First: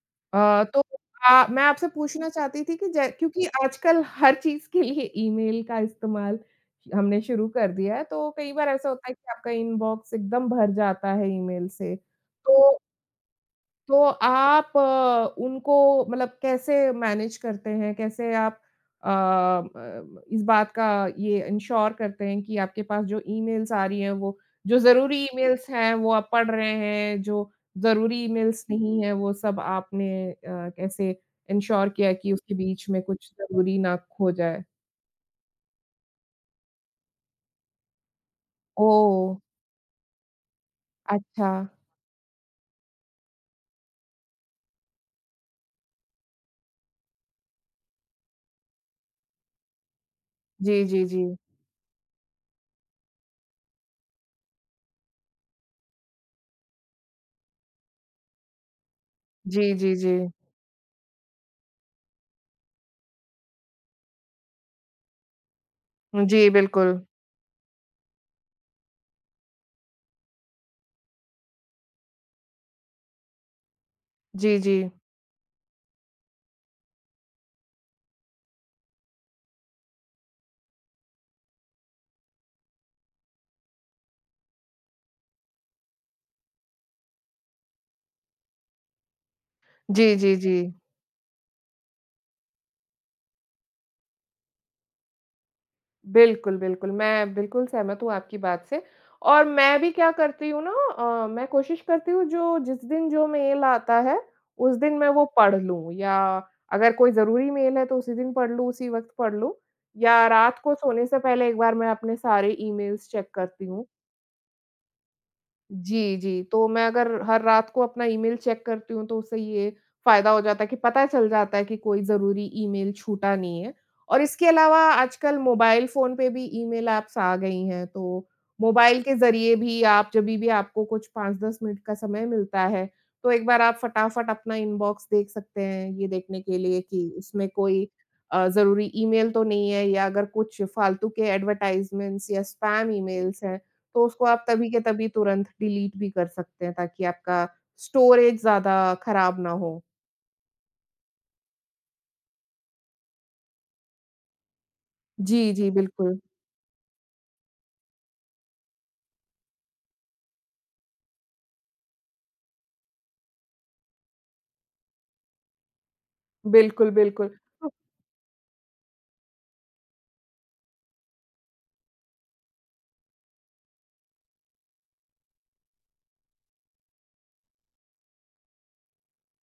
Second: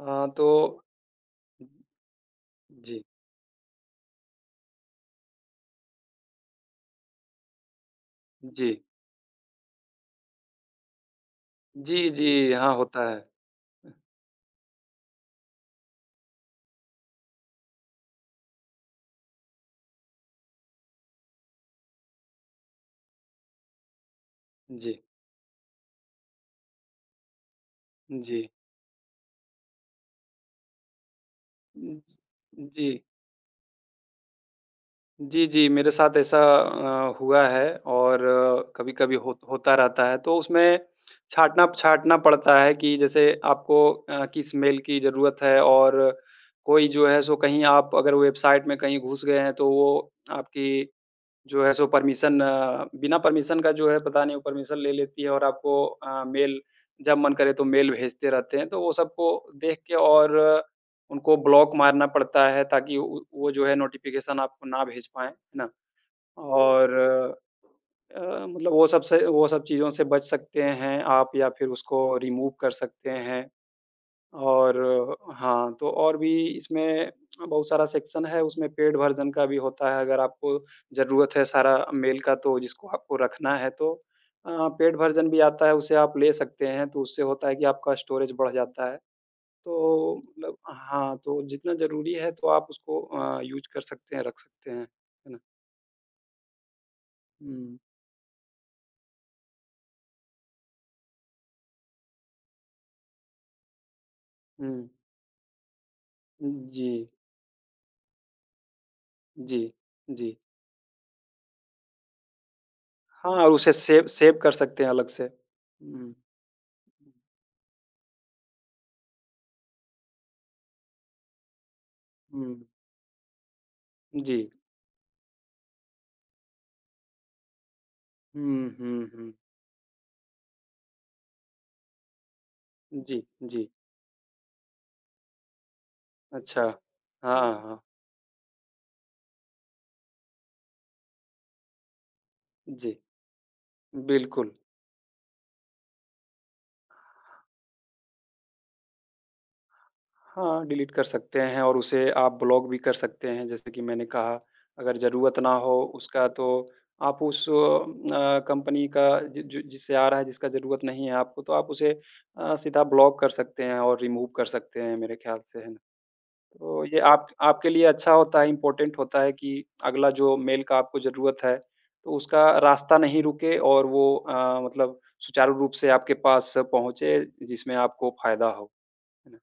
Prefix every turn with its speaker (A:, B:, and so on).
A: हाँ,
B: अ,
A: तो
B: तो
A: हुँ।
B: मैं मैं आपसे पूछना चाहती थी कि
A: जी।
B: जै क्योंकि आजकल हर चीज़ के लिए ईमेल का इस्तेमाल हमने शुरू कर दिया है। तो कई बार
A: जी।
B: ऐसा होता है कि आपका इनबॉक्स एकदम भर जाता है ईमेल से
A: जी, जी। हाँ,
B: तो
A: होता है।
B: तो आप अ, उनको मतलब कैसे मैनेज करते हैं? कैसे आप अ, ब ब इस बात का ये इंश्योर करते हैं कि आपके पास जो ईमेल्स आ रही है वो जो
A: जी।
B: ज़रूरी ईमेल्स हैं वो आप पढ़ रहे हैं, जो ज़रूरी
A: जी।
B: ईमेल्स नहीं है वो सब आपने अ, कैसे इंश्योर किया है कि उसके बीच
A: जी।
B: में कुछ ज़रूरी ना खो जाए।
A: जी, जी। मेरे साथ ऐसा अ, हुआ है और कभी-कभी
B: ओह!
A: होत होता रहता है, तो उसमें
B: अच्छा।
A: छाँटना छाँटना पड़ता है कि जैसे आपको अ, किस मेल की ज़रूरत है और कोई जो है सो कहीं आप अगर वेबसाइट में कहीं घुस गए हैं, तो वो
B: जी,
A: आपकी
B: जी, जी।
A: जो है सो परमिशन बिना परमिशन का जो है पता नहीं वो परमिशन ले लेती है और आपको अ, मेल जब मन करे तो मेल भेजते रहते हैं। तो वो सबको
B: जी,
A: देख के
B: जी, जी।
A: और उनको ब्लॉक मारना पड़ता है ताकि उ उ वो जो है नोटिफ़िकेशन आपको ना भेज पाएँ, है ना?
B: जी,
A: और
B: बिल्कुल।
A: अ अ, मतलब वो सब से वो सब चीज़ों से बच सकते हैं आप या फिर उसको रिमूव कर सकते हैं
B: जी,
A: और
B: जी।
A: हाँ, तो और भी इसमें बहुत सारा सेक्शन है, उसमें पेड वर्जन का भी होता है, अगर आपको ज़रूरत है सारा मेल का तो जिसको आपको रखना है तो अ, पेड वर्ज़न भी आता है, उसे आप ले सकते हैं। तो उससे होता है कि आपका स्टोरेज बढ़ जाता है।
B: जी,
A: तो
B: जी,
A: मतलब
B: जी।
A: हाँ, तो जितना ज़रूरी है तो आप उसको अ, यूज़ कर सकते हैं, रख सकते हैं, है ना?
B: बिल्कुल, बिल्कुल। मैं बिल्कुल
A: हुँ।
B: सहमत हूँ आपकी बात से और मैं भी क्या करती हूँ ना अ, मैं कोशिश करती हूँ जो जिस दिन जो मेल आता है, उस
A: हुँ।
B: दिन मैं वो पढ़ लूँ, या
A: उम,
B: अगर
A: जी।
B: कोई ज़रूरी मेल है तो उसी दिन पढ़ लूँ, उसी वक़्त पढ़ लूँ,
A: जी।
B: या
A: जी।
B: रात को सोने से पहले एक बार मैं अपने सारे ईमेल्स चेक
A: हाँ, और
B: करती
A: उसे
B: हूँ।
A: सेव सेव कर सकते हैं अलग से। हुँ।
B: जी, जी। तो मैं अगर हर रात को अपना ईमेल चेक करती हूँ तो उससे ये फ़ायदा हो जाता है कि पता चल जाता है कि कोई ज़रूरी
A: हुँ।
B: ईमेल छूटा नहीं है। और इसके
A: जी।
B: अलावा आजकल मोबाइल फ़ोन पे भी ईमेल एप्स आ गई हैं तो
A: हुँ,
B: मोबाइल
A: हुँ,
B: के
A: हुँ।
B: ज़रिए भी आप जभी भी आपको कुछ 5-10 मिनट का समय मिलता है।
A: जी,
B: तो एक बार
A: जी।
B: आप फटाफट अपना इनबॉक्स देख सकते हैं ये देखने के
A: अच्छा।
B: लिए कि
A: हाँ,
B: उसमें
A: हाँ।
B: कोई अ, ज़रूरी ईमेल तो नहीं है या अगर कुछ फ़ालतू के एडवर्टाइज़मेंट या स्पैम
A: जी।
B: ईमेल्स हैं। तो उसको आप
A: बिल्कुल।
B: तभी के तभी तुरंत डिलीट भी कर सकते हैं ताकि आपका स्टोरेज ज़्यादा खराब ना हो।
A: हाँ, डिलीट कर सकते हैं, और उसे आप ब्लॉक भी कर सकते हैं। जैसे कि मैंने कहा अगर ज़रूरत
B: जी,
A: ना
B: जी।
A: हो
B: बिल्कुल।
A: उसका तो आप उस अ, कंपनी का ज ज जिससे आ रहा है, जिसका ज़रूरत नहीं है आपको तो आप उसे अ, सीधा ब्लॉक कर सकते हैं और रिमूव कर सकते हैं मेरे ख्याल से हैं। तो
B: बिल्कुल,
A: ये आप
B: बिल्कुल।
A: आपके लिए अच्छा होता है, इम्पोर्टेंट होता है कि अगला जो मेल का आपको ज़रूरत है तो उसका रास्ता नहीं रुके और वो अ, मतलब सुचारू रूप से आपके पास पहुँचे, जिसमें आपको फ़ायदा हो, है ना?